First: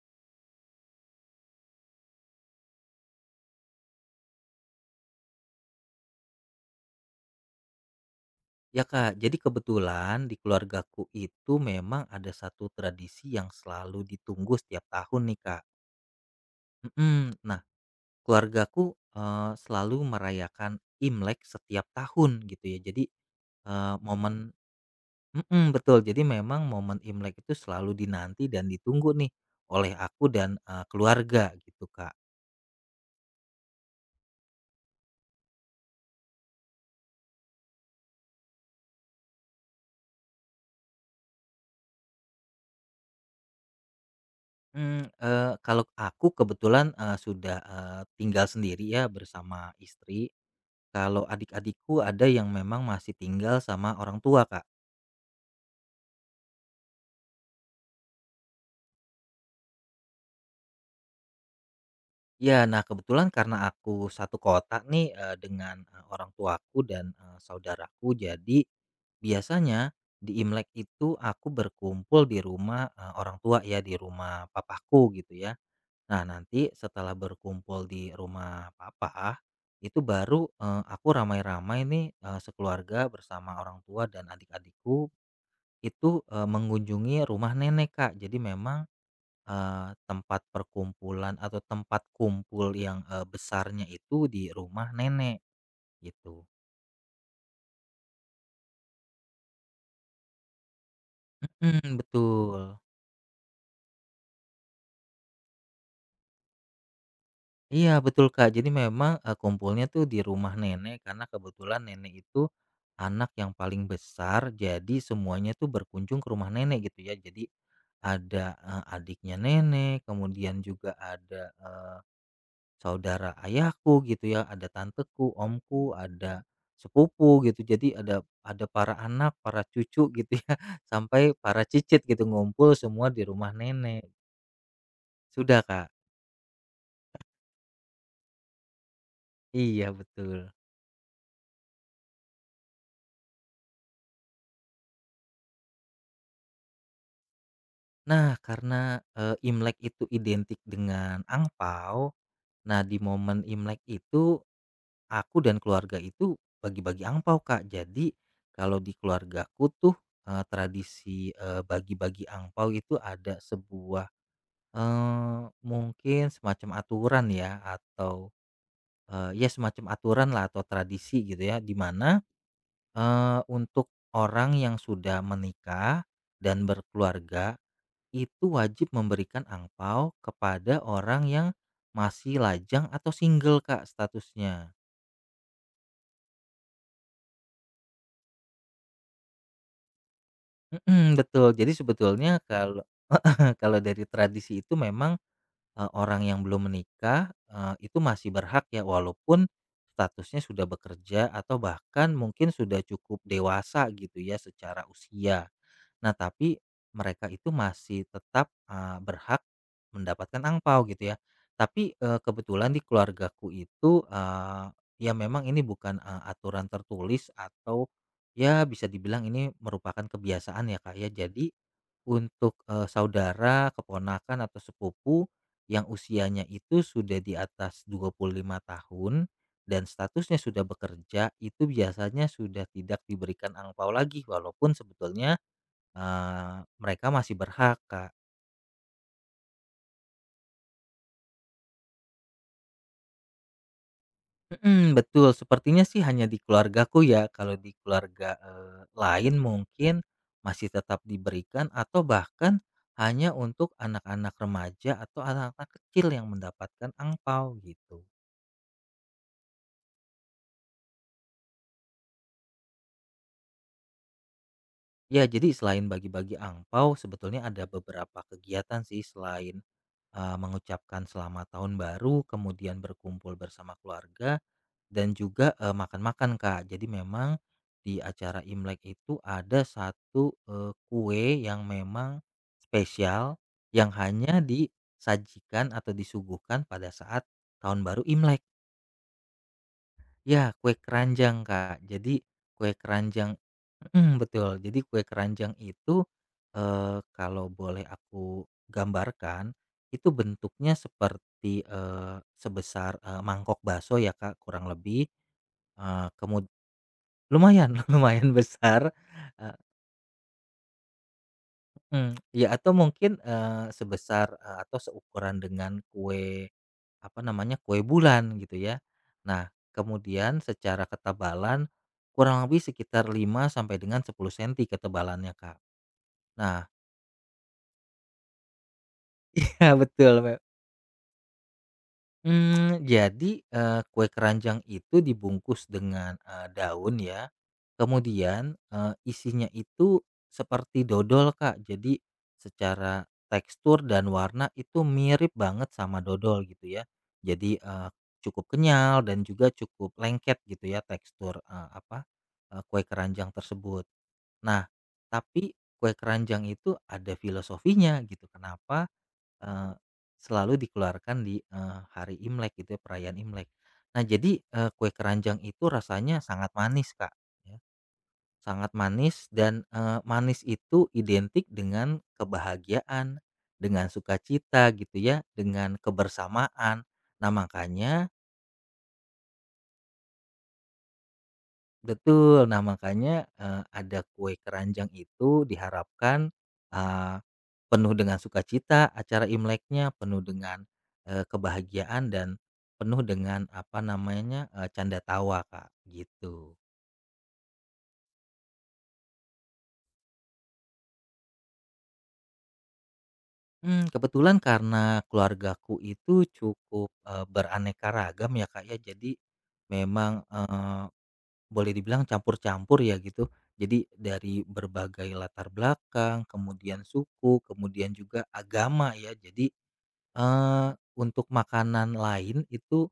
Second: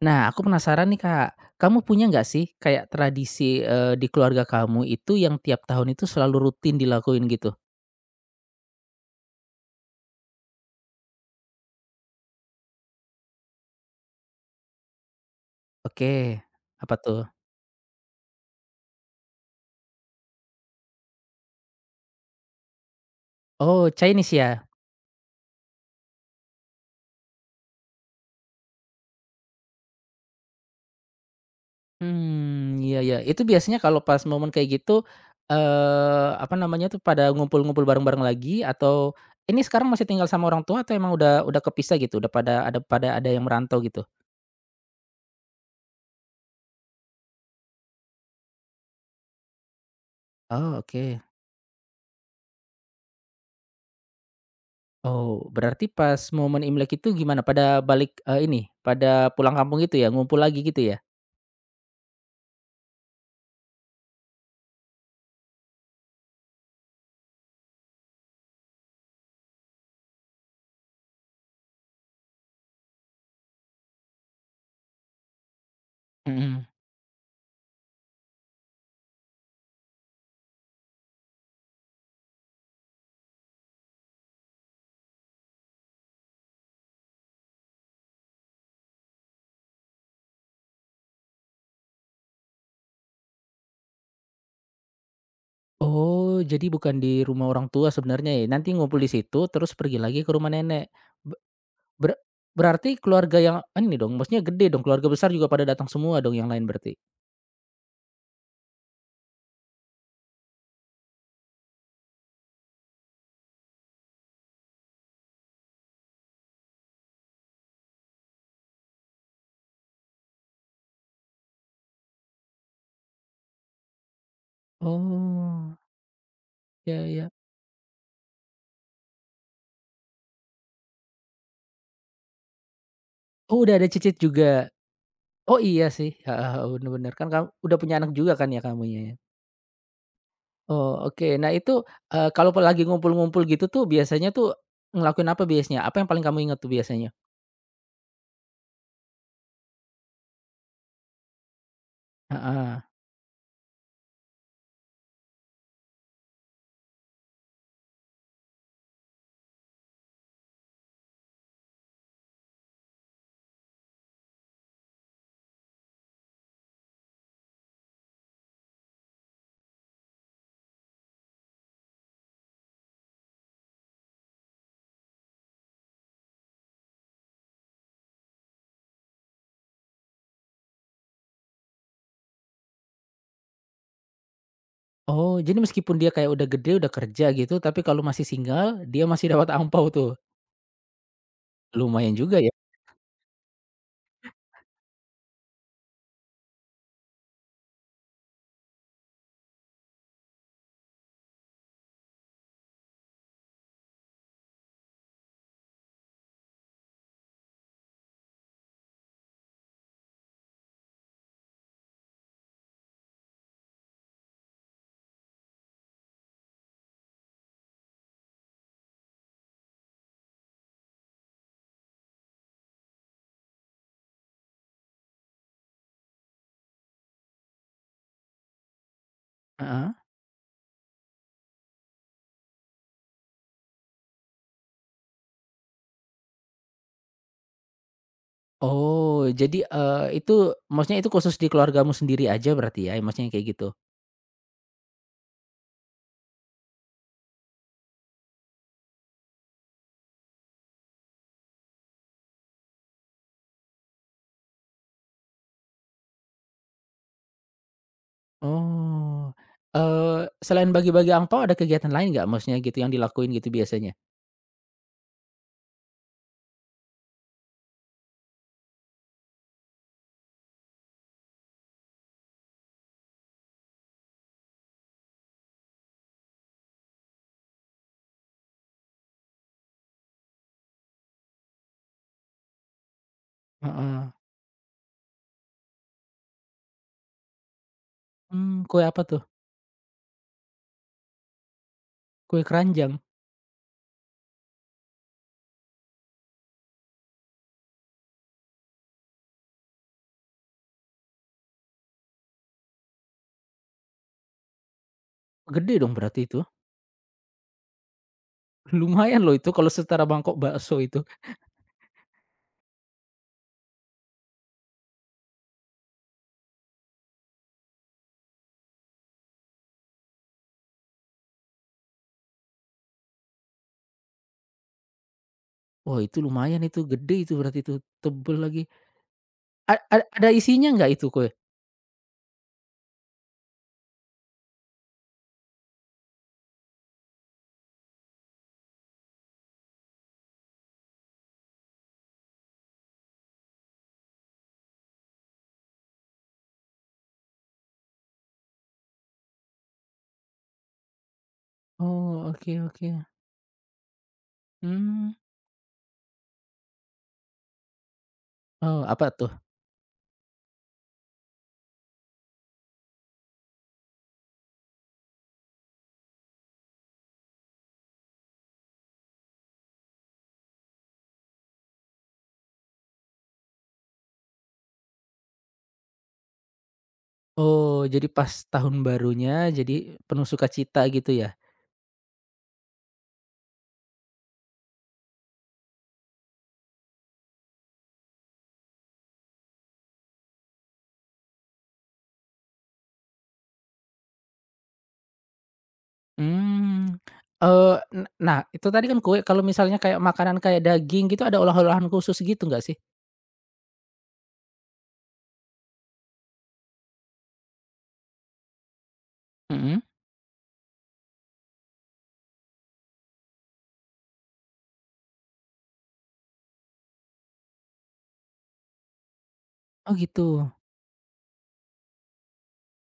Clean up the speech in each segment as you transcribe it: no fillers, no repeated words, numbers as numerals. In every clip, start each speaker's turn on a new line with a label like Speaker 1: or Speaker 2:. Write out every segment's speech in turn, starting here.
Speaker 1: Nah, aku penasaran nih, Kak. Kamu punya nggak sih kayak tradisi, di keluarga kamu itu yang tiap tahun itu selalu rutin dilakuin gitu?
Speaker 2: Ya Kak, jadi kebetulan di keluargaku itu memang ada satu tradisi yang selalu ditunggu setiap tahun nih Kak.
Speaker 1: Oke, apa tuh?
Speaker 2: Mhm, nah keluargaku, selalu merayakan Imlek setiap tahun gitu ya. Jadi,
Speaker 1: Oh, Chinese
Speaker 2: momen
Speaker 1: ya?
Speaker 2: mhm, betul. Jadi memang momen Imlek itu selalu dinanti dan ditunggu nih oleh aku dan, keluarga gitu Kak.
Speaker 1: Hmm, iya ya. Itu biasanya kalau pas momen kayak gitu, apa namanya tuh, pada ngumpul-ngumpul bareng-bareng lagi atau ini sekarang masih tinggal sama orang tua atau emang udah kepisah gitu, udah pada ada yang merantau gitu?
Speaker 2: Kalau aku kebetulan, sudah, tinggal sendiri ya bersama istri.
Speaker 1: Oh, oke.
Speaker 2: Kalau adik-adikku ada yang memang masih tinggal sama orang tua, Kak.
Speaker 1: Oh, berarti pas momen Imlek itu gimana, pada balik, ini, pada pulang kampung gitu ya, ngumpul lagi gitu ya?
Speaker 2: Ya, nah kebetulan karena aku satu kota nih, dengan, orang tuaku dan, saudaraku, jadi biasanya di Imlek itu aku berkumpul di rumah, orang tua ya, di rumah papaku gitu ya. Nah,
Speaker 1: Mhm.
Speaker 2: nanti setelah berkumpul di rumah papa, itu baru, aku ramai-ramai nih, sekeluarga bersama orang tua dan adik-adikku itu, mengunjungi rumah nenek, Kak. Jadi memang tempat perkumpulan atau tempat kumpul yang, besarnya itu di rumah nenek gitu.
Speaker 1: Oh, jadi bukan di rumah orang tua sebenarnya ya? Nanti ngumpul di situ, terus pergi lagi ke rumah nenek. Be
Speaker 2: Mhm,
Speaker 1: ber
Speaker 2: betul.
Speaker 1: berarti keluarga yang ah, ini dong, maksudnya gede dong, keluarga besar juga pada datang semua dong yang lain berarti?
Speaker 2: Iya betul, Kak. Jadi memang, kumpulnya tuh di rumah nenek karena kebetulan nenek itu anak yang paling besar, jadi semuanya tuh berkunjung ke rumah nenek gitu ya. Jadi ada, adiknya nenek, kemudian juga ada, eh, saudara ayahku gitu ya, ada tanteku,
Speaker 1: Oh,
Speaker 2: omku, ada
Speaker 1: ya ya.
Speaker 2: sepupu gitu. Jadi ada para anak, para cucu gitu ya, sampai para cicit gitu ngumpul semua di rumah
Speaker 1: Oh, udah ada
Speaker 2: nenek.
Speaker 1: cicit juga? Oh,
Speaker 2: Sudah,
Speaker 1: iya
Speaker 2: Kak.
Speaker 1: sih, heeh, bener bener. Kan kamu udah punya anak juga kan ya kamunya ya?
Speaker 2: Iya, betul.
Speaker 1: Oh, oke. Nah itu, kalau lagi ngumpul-ngumpul gitu tuh biasanya tuh ngelakuin apa biasanya? Apa yang paling kamu ingat tuh biasanya?
Speaker 2: Nah, karena, Imlek itu identik dengan angpao, nah
Speaker 1: Heeh.
Speaker 2: di momen Imlek itu aku dan keluarga itu bagi-bagi angpao, Kak. Jadi kalau di keluargaku tuh, tradisi, bagi-bagi angpao itu ada sebuah Eee, mungkin semacam aturan ya atau, ya semacam aturan lah atau tradisi gitu ya di mana, untuk orang yang sudah menikah dan berkeluarga itu wajib memberikan angpau kepada orang yang masih lajang atau single Kak statusnya.
Speaker 1: Oh, jadi meskipun dia kayak udah gede, udah kerja gitu, tapi kalau masih single, dia masih dapat angpau tuh?
Speaker 2: Mhm, betul jadi
Speaker 1: Lumayan
Speaker 2: sebetulnya
Speaker 1: juga ya?
Speaker 2: kalau kalau dari tradisi itu memang orang yang belum menikah, itu masih berhak ya walaupun statusnya sudah bekerja atau bahkan mungkin sudah cukup dewasa gitu ya secara usia. Nah, tapi mereka itu masih tetap, berhak mendapatkan angpau gitu ya. Tapi, kebetulan di keluargaku itu, ya memang ini bukan, aturan tertulis atau ya bisa dibilang ini merupakan kebiasaan ya, Kak, ya. Jadi untuk, saudara, keponakan atau sepupu yang usianya itu sudah di atas 25 tahun dan
Speaker 1: Heeh.
Speaker 2: statusnya sudah bekerja, itu biasanya sudah tidak diberikan angpau lagi walaupun sebetulnya mereka masih berhak, Kak.
Speaker 1: Oh, jadi, itu maksudnya itu khusus di keluargamu sendiri aja berarti ya, maksudnya kayak gitu?
Speaker 2: Mhm, betul. Sepertinya sih hanya di keluargaku ya, kalau di keluarga, lain mungkin masih tetap diberikan atau bahkan hanya untuk anak-anak remaja atau anak-anak kecil yang mendapatkan angpau gitu.
Speaker 1: Oh, selain bagi-bagi angpau, ada kegiatan lain nggak maksudnya gitu yang dilakuin gitu biasanya?
Speaker 2: Ya, jadi selain bagi-bagi angpau sebetulnya ada beberapa kegiatan sih selain, mengucapkan selamat tahun baru, kemudian berkumpul bersama keluarga dan juga, makan-makan, Kak. Jadi memang di acara Imlek itu ada satu kue yang memang spesial, yang
Speaker 1: Heeh.
Speaker 2: hanya disajikan atau disuguhkan pada saat Tahun Baru Imlek.
Speaker 1: Kue apa tuh?
Speaker 2: Ya, kue keranjang, Kak. Jadi
Speaker 1: Kue
Speaker 2: kue
Speaker 1: keranjang?
Speaker 2: keranjang mhm, betul. Jadi kue keranjang itu, kalau boleh aku gambarkan, itu bentuknya seperti, sebesar, mangkok bakso ya, Kak, kurang lebih.
Speaker 1: Gede dong
Speaker 2: Eee,
Speaker 1: berarti itu?
Speaker 2: kemud Lumayan lumayan besar,
Speaker 1: Lumayan loh itu
Speaker 2: eee,
Speaker 1: kalau setara mangkok bakso itu.
Speaker 2: mhm, ya atau mungkin, sebesar, atau seukuran dengan kue, apa namanya, kue bulan gitu ya. Nah, kemudian secara ketebalan kurang lebih sekitar 5 sampai dengan 10 senti ketebalannya, Kak.
Speaker 1: Wah, itu lumayan
Speaker 2: Nah
Speaker 1: itu, gede itu berarti itu, tebel lagi.
Speaker 2: iya
Speaker 1: A a
Speaker 2: betul.
Speaker 1: ada isinya nggak itu kue?
Speaker 2: Jadi, kue keranjang itu dibungkus dengan, daun ya, kemudian, isinya itu seperti dodol, Kak. Jadi secara tekstur dan warna itu mirip banget sama dodol gitu ya. Jadi, cukup kenyal dan juga cukup lengket gitu ya tekstur, apa,
Speaker 1: Oh, oke
Speaker 2: kue
Speaker 1: oke.
Speaker 2: keranjang tersebut. Nah,
Speaker 1: Hmm.
Speaker 2: tapi kue keranjang itu ada filosofinya gitu.
Speaker 1: Oh,
Speaker 2: Kenapa
Speaker 1: apa tuh?
Speaker 2: Eee, selalu dikeluarkan di, hari Imlek gitu ya, perayaan Imlek. Nah jadi, kue keranjang itu rasanya sangat manis, Kak, ya. Sangat manis dan, manis itu identik dengan kebahagiaan, dengan sukacita gitu ya, dengan kebersamaan. Nah
Speaker 1: Oh,
Speaker 2: makanya
Speaker 1: jadi pas tahun barunya jadi penuh sukacita gitu ya?
Speaker 2: betul. Nah, makanya, ada kue keranjang itu diharapkan, eee, penuh dengan sukacita acara Imleknya, penuh dengan, kebahagiaan dan penuh dengan apa namanya, canda tawa, Kak, gitu.
Speaker 1: Hmm. Eh. Nah itu tadi kan kue, kalau misalnya kayak makanan kayak daging gitu ada olah-olahan khusus gitu nggak sih?
Speaker 2: Kebetulan karena keluargaku itu cukup, beraneka ragam ya, Kak, ya, jadi
Speaker 1: Mhm.
Speaker 2: memang, boleh dibilang campur-campur ya gitu. Jadi dari berbagai latar belakang, kemudian suku, kemudian juga agama ya. Jadi
Speaker 1: Oh gitu.
Speaker 2: eh untuk makanan lain itu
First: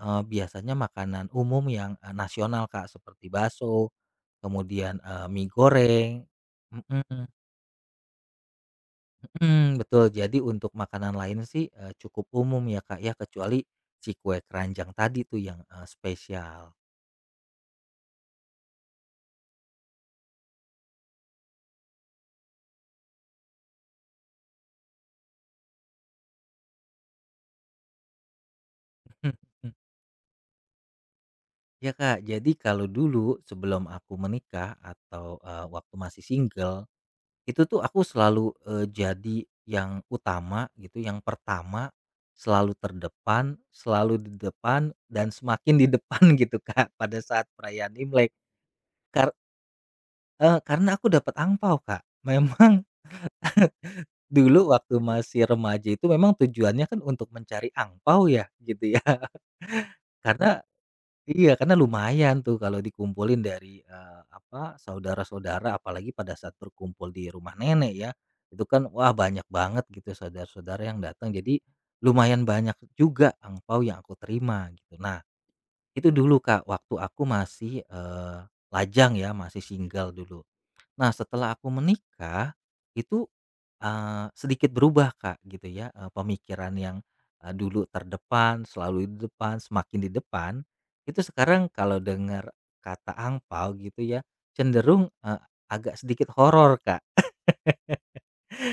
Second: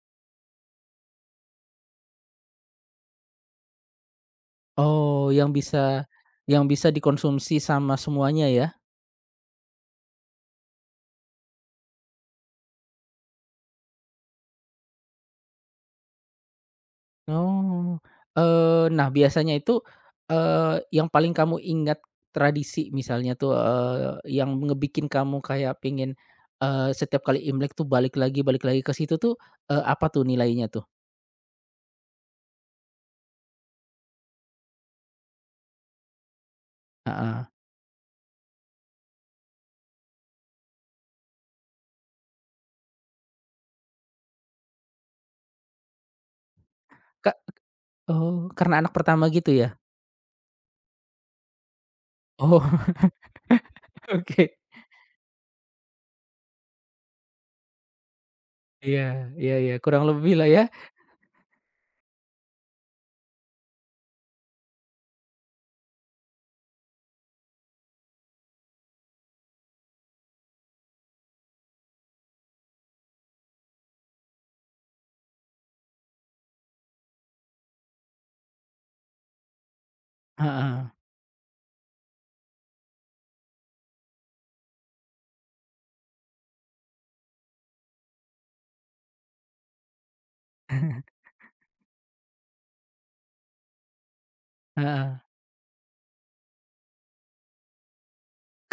Speaker 2: biasanya makanan umum yang nasional Kak seperti bakso, kemudian
Speaker 1: Oh,
Speaker 2: mie
Speaker 1: yang bisa
Speaker 2: goreng.
Speaker 1: yang bisa
Speaker 2: Mm-mm,
Speaker 1: dikonsumsi sama semuanya ya?
Speaker 2: betul. Jadi untuk makanan lain sih cukup umum ya Kak ya kecuali si kue keranjang tadi tuh yang spesial.
Speaker 1: Oh, nah biasanya itu, yang paling kamu ingat tradisi misalnya tuh, yang ngebikin kamu kayak pengen, setiap kali Imlek tuh balik lagi ke situ tuh, apa tuh nilainya tuh?
Speaker 2: Ya Kak, jadi kalau dulu sebelum aku menikah atau, waktu masih single,
Speaker 1: Heeh.
Speaker 2: itu tuh aku selalu, jadi yang utama gitu, yang pertama, selalu terdepan, selalu di depan, dan semakin di depan gitu Kak, pada
Speaker 1: Ka
Speaker 2: saat perayaan Imlek.
Speaker 1: oh, karena anak pertama
Speaker 2: Kar
Speaker 1: gitu ya?
Speaker 2: karena aku dapat angpau Kak. Memang
Speaker 1: Oh, oke.
Speaker 2: dulu waktu masih remaja itu memang tujuannya kan untuk mencari angpau ya, gitu
Speaker 1: Iya
Speaker 2: ya.
Speaker 1: iya iya, kurang lebih lah
Speaker 2: Karena
Speaker 1: ya.
Speaker 2: iya, karena lumayan tuh kalau dikumpulin dari, apa, saudara-saudara apalagi pada saat berkumpul di rumah nenek ya, itu kan wah banyak banget gitu saudara-saudara yang datang jadi lumayan banyak juga angpau yang aku terima gitu. Nah, itu dulu Kak waktu aku masih, lajang ya masih single dulu.
Speaker 1: Heeh.
Speaker 2: Nah setelah aku menikah, itu sedikit berubah, Kak, gitu ya, pemikiran yang, dulu terdepan, selalu di depan, semakin di depan, itu sekarang kalau dengar kata angpau gitu ya, cenderung,
Speaker 1: Heeh.
Speaker 2: agak sedikit horor, Kak.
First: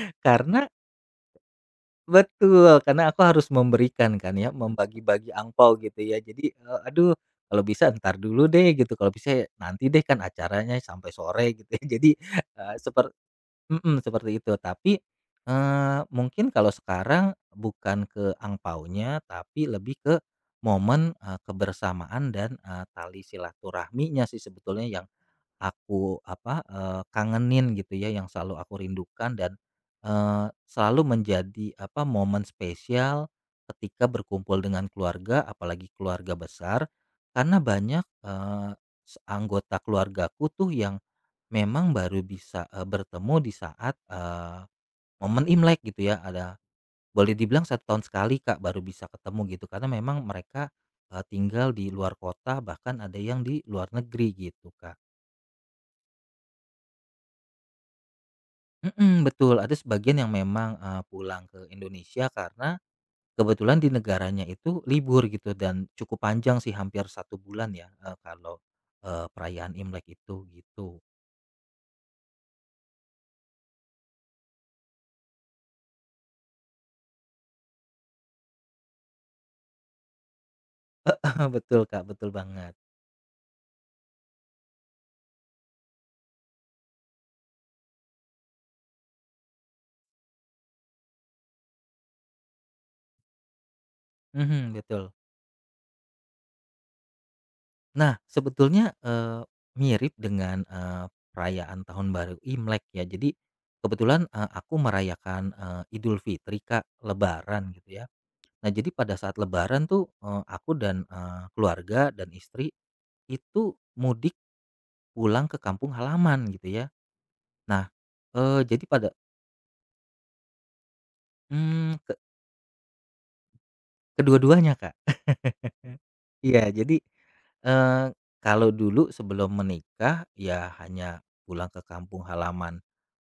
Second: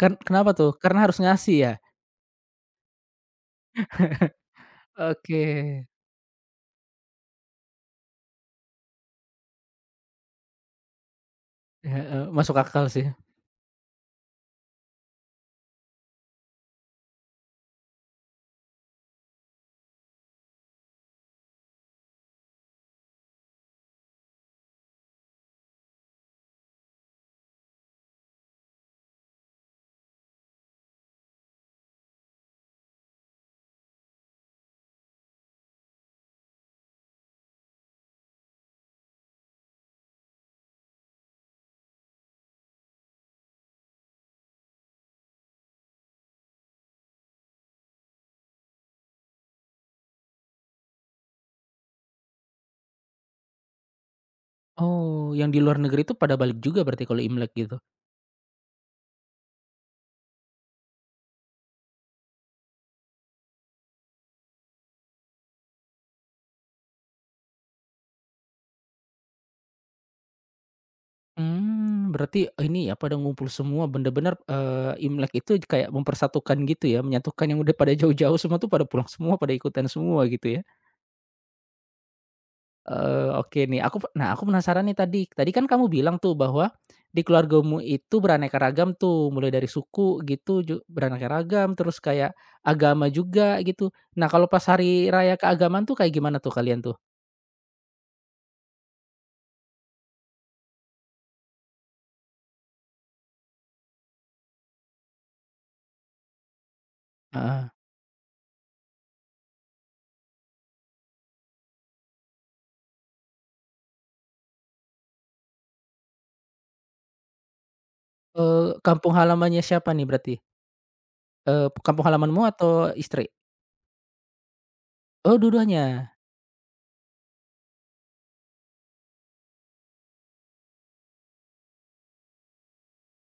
Speaker 1: Ken kenapa
Speaker 2: Karena
Speaker 1: tuh? Karena harus ngasih ya?
Speaker 2: betul, karena aku harus memberikan kan ya, membagi-bagi
Speaker 1: Oke.
Speaker 2: angpau gitu ya. Jadi, aduh kalau bisa ntar dulu deh gitu, kalau bisa nanti deh, kan acaranya sampai sore gitu ya. Jadi,
Speaker 1: Heeh, masuk
Speaker 2: eee,
Speaker 1: akal sih.
Speaker 2: seperti mhm, seperti itu. Tapi, mungkin kalau sekarang bukan ke angpaunya tapi lebih ke momen, kebersamaan dan, tali silaturahminya sih sebetulnya yang aku apa, kangenin gitu ya, yang selalu aku rindukan dan, selalu menjadi apa, momen spesial ketika berkumpul dengan keluarga, apalagi keluarga besar. Karena banyak, anggota keluargaku tuh yang memang baru bisa, bertemu di saat, momen Imlek gitu ya, ada boleh dibilang 1 tahun sekali, Kak, baru bisa ketemu gitu, karena memang mereka, tinggal di luar kota, bahkan ada yang di luar negeri gitu, Kak.
Speaker 1: Oh, yang di luar negeri itu pada balik juga berarti kalau Imlek gitu?
Speaker 2: Mhm, betul, ada sebagian yang memang, pulang ke Indonesia karena kebetulan di negaranya itu libur gitu dan cukup panjang sih, hampir 1 bulan ya, kalau, perayaan Imlek itu, gitu.
Speaker 1: Hmm, berarti eh, ini ya pada ngumpul semua bener-bener, Imlek itu kayak mempersatukan gitu ya, menyatukan yang udah pada jauh-jauh semua tuh pada pulang semua, pada ikutan semua gitu ya.
Speaker 2: Betul, Kak, betul banget.
Speaker 1: Oke nih aku penasaran nih tadi, kan kamu bilang tuh bahwa di keluargamu itu beraneka ragam tuh, mulai dari suku gitu beraneka ragam, terus kayak agama juga gitu. Nah kalau pas
Speaker 2: Mhm,
Speaker 1: hari
Speaker 2: betul.
Speaker 1: raya keagamaan tuh kayak gimana tuh kalian tuh?
Speaker 2: Nah, sebetulnya, mirip dengan, perayaan Tahun Baru Imlek ya. Jadi kebetulan, aku merayakan, Idul Fitri, Kak,
Speaker 1: Heeh.
Speaker 2: lebaran gitu ya. Nah, jadi pada saat lebaran tuh, aku dan, keluarga dan istri itu mudik pulang ke kampung halaman gitu ya. Nah, eee,
Speaker 1: Eee,
Speaker 2: jadi pada
Speaker 1: kampung halamannya siapa nih berarti? Eee,
Speaker 2: mmm,
Speaker 1: kampung
Speaker 2: ke
Speaker 1: halamanmu atau istri?
Speaker 2: kedua-duanya, Kak.
Speaker 1: Oh dua-duanya.
Speaker 2: Iya, jadi Eee, kalau dulu sebelum menikah, ya hanya pulang ke kampung halaman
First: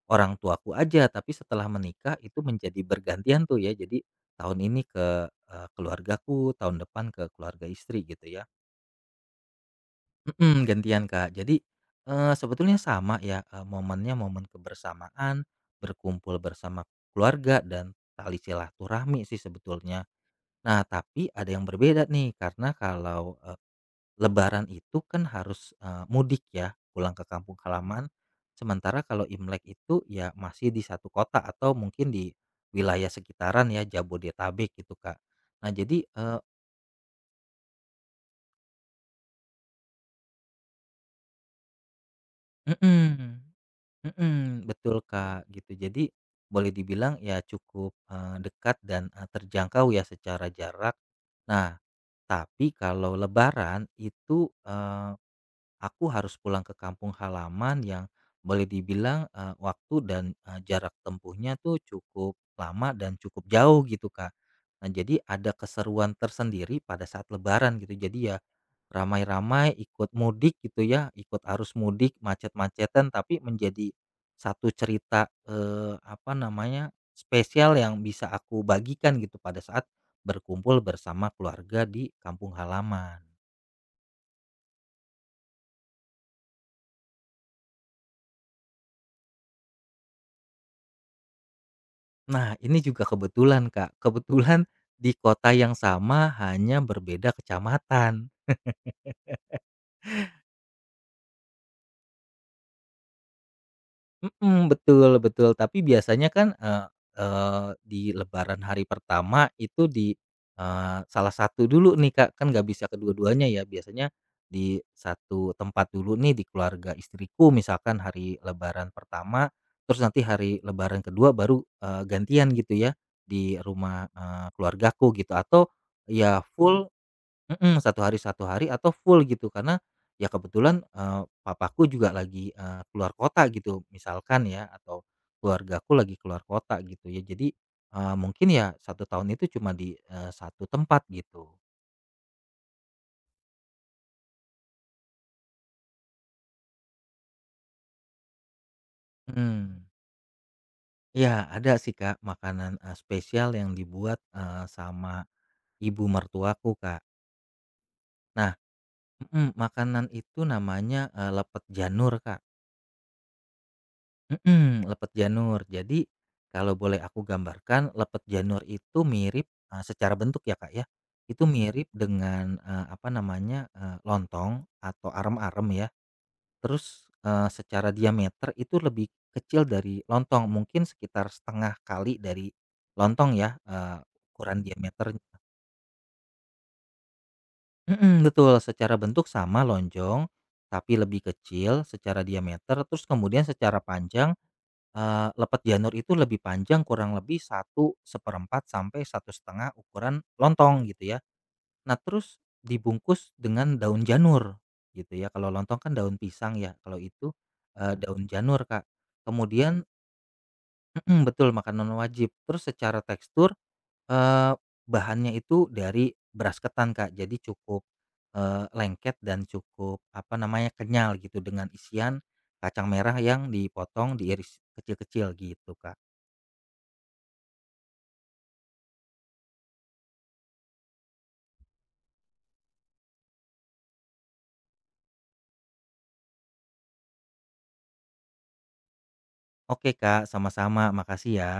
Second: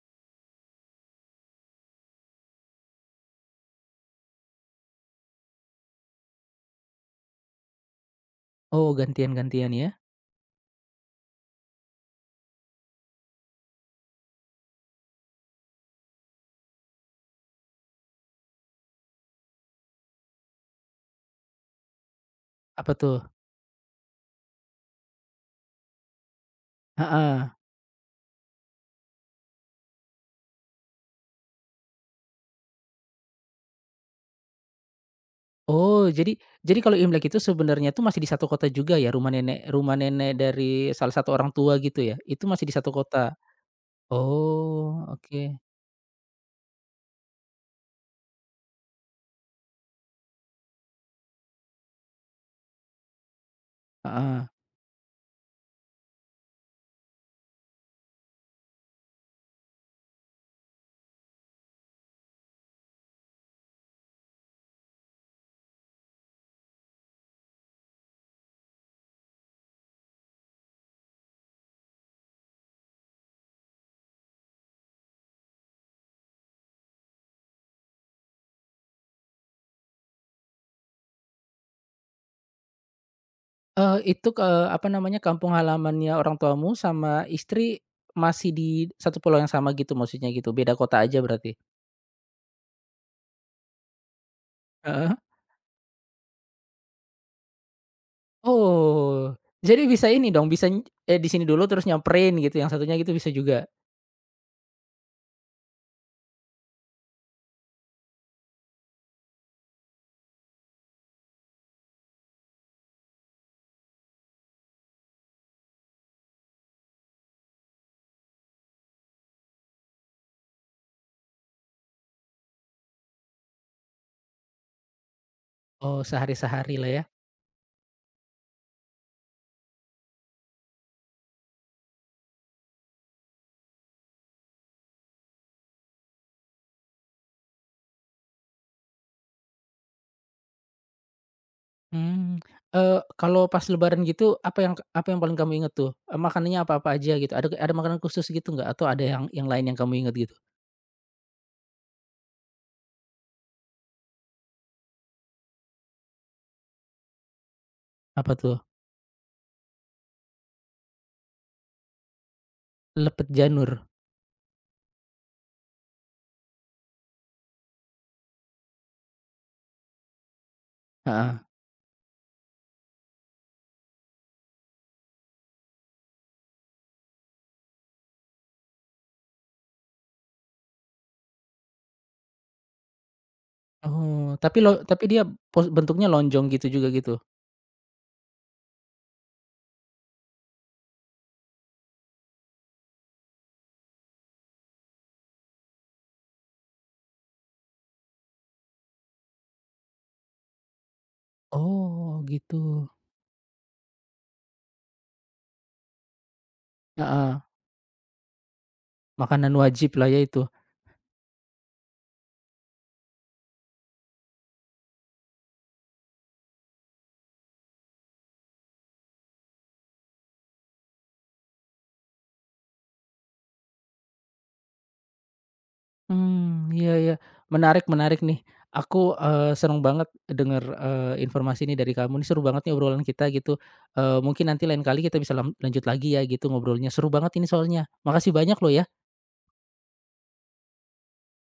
Speaker 2: orang tuaku aja, tapi setelah menikah itu menjadi bergantian tuh ya. Jadi tahun ini ke, keluargaku, tahun depan ke keluarga istri gitu ya.
Speaker 1: Oh, gantian-gantian ya?
Speaker 2: Gantian, Kak. Jadi, sebetulnya sama ya, momennya momen kebersamaan, berkumpul bersama keluarga dan tali silaturahmi sih sebetulnya. Nah, tapi ada yang berbeda nih, karena
Speaker 1: Apa tuh?
Speaker 2: kalau, lebaran itu kan harus, mudik ya, pulang ke
Speaker 1: Heeh.
Speaker 2: kampung halaman. Sementara kalau Imlek itu ya masih di satu kota atau mungkin di wilayah sekitaran ya, Jabodetabek gitu, Kak. Nah jadi,
Speaker 1: Oh, jadi
Speaker 2: eee
Speaker 1: jadi kalau Imlek itu sebenarnya tuh masih di satu kota juga ya? Rumah nenek dari salah satu orang tua gitu ya? Itu masih di satu kota?
Speaker 2: mhm, mhm, betul,
Speaker 1: Oh,
Speaker 2: Kak,
Speaker 1: oke.
Speaker 2: gitu. Jadi boleh dibilang ya cukup, dekat dan, terjangkau ya secara jarak. Nah, tapi kalau lebaran
Speaker 1: Heeh.
Speaker 2: itu, aku harus pulang ke kampung halaman yang boleh dibilang waktu dan jarak tempuhnya tuh cukup lama dan cukup jauh gitu Kak. Nah, jadi ada keseruan tersendiri pada saat lebaran gitu. Jadi ya ramai-ramai ikut mudik gitu ya, ikut arus mudik macet-macetan tapi menjadi satu cerita apa namanya? Spesial yang bisa aku bagikan gitu pada saat berkumpul bersama keluarga di kampung halaman.
Speaker 1: Itu ke apa namanya, kampung halamannya orang tuamu sama istri masih di satu pulau yang sama gitu maksudnya gitu? Beda kota aja berarti?
Speaker 2: Nah, ini juga kebetulan, Kak. Kebetulan di
Speaker 1: Heeh.
Speaker 2: kota yang sama hanya berbeda kecamatan.
Speaker 1: Oh, jadi bisa ini dong, bisa, di sini dulu terus nyamperin gitu, yang satunya gitu bisa juga?
Speaker 2: Mhm, betul betul. Tapi biasanya kan, eee eee, di lebaran hari pertama itu di, salah satu dulu nih, Kak, kan nggak bisa kedua-duanya ya. Biasanya di satu tempat dulu nih, di keluarga istriku misalkan hari lebaran pertama, terus nanti hari lebaran kedua baru, gantian gitu ya, di rumah, keluargaku gitu. Atau
Speaker 1: Oh,
Speaker 2: ya
Speaker 1: sehari-sehari
Speaker 2: full
Speaker 1: lah ya?
Speaker 2: mhm, 1 hari satu hari atau full gitu karena ya kebetulan, papaku juga lagi, keluar kota gitu misalkan ya atau keluargaku lagi keluar kota gitu ya jadi, mungkin ya 1 tahun itu cuma di, 1 tempat gitu.
Speaker 1: Mmm, kalau pas lebaran gitu, apa yang paling kamu inget tuh? Makanannya apa-apa aja gitu? Ada makanan khusus gitu nggak? Atau ada yang lain yang
Speaker 2: Mhm.
Speaker 1: kamu inget gitu?
Speaker 2: Iya ada sih Kak makanan, spesial yang dibuat, sama ibu mertuaku Kak.
Speaker 1: Apa
Speaker 2: Nah
Speaker 1: tuh?
Speaker 2: mhm, makanan itu namanya, lepet janur Kak.
Speaker 1: Lepet janur?
Speaker 2: Mhm, lepet janur. Jadi, kalau boleh aku gambarkan lepet janur itu mirip, secara bentuk ya, Kak, ya,
Speaker 1: Heeh.
Speaker 2: itu mirip dengan, apa namanya, lontong atau arem-arem ya. Terus, secara diameter itu lebih kecil dari lontong, mungkin sekitar setengah kali dari lontong ya,
Speaker 1: Oh,
Speaker 2: ukuran
Speaker 1: tapi dia
Speaker 2: diameternya.
Speaker 1: bentuknya lonjong gitu juga gitu?
Speaker 2: Mhm, betul, secara bentuk sama lonjong, tapi lebih kecil secara diameter, terus kemudian secara panjang lepet janur itu lebih panjang kurang lebih satu seperempat sampai satu setengah ukuran lontong gitu ya. Nah
Speaker 1: Oh,
Speaker 2: terus
Speaker 1: gitu.
Speaker 2: dibungkus dengan daun janur gitu ya, kalau lontong kan daun pisang ya, kalau itu,
Speaker 1: Heeh,
Speaker 2: mhm, daun janur, Kak.
Speaker 1: makanan
Speaker 2: Kemudian
Speaker 1: wajib lah ya itu?
Speaker 2: betul makanan wajib. Terus secara tekstur, eee, bahannya itu dari beras ketan, Kak, jadi cukup, lengket dan cukup apa namanya, kenyal gitu dengan isian kacang merah yang dipotong, diiris kecil-kecil gitu, Kak.
Speaker 1: Hmm, iya iya. Menarik menarik nih. Aku, seneng banget denger, informasi ini dari kamu nih, seru banget nih obrolan kita gitu. Mungkin nanti lain kali kita bisa lanjut lagi ya gitu ngobrolnya, seru banget ini soalnya. Makasih banyak loh ya.
Speaker 2: Oke Kak, sama-sama. Makasih ya.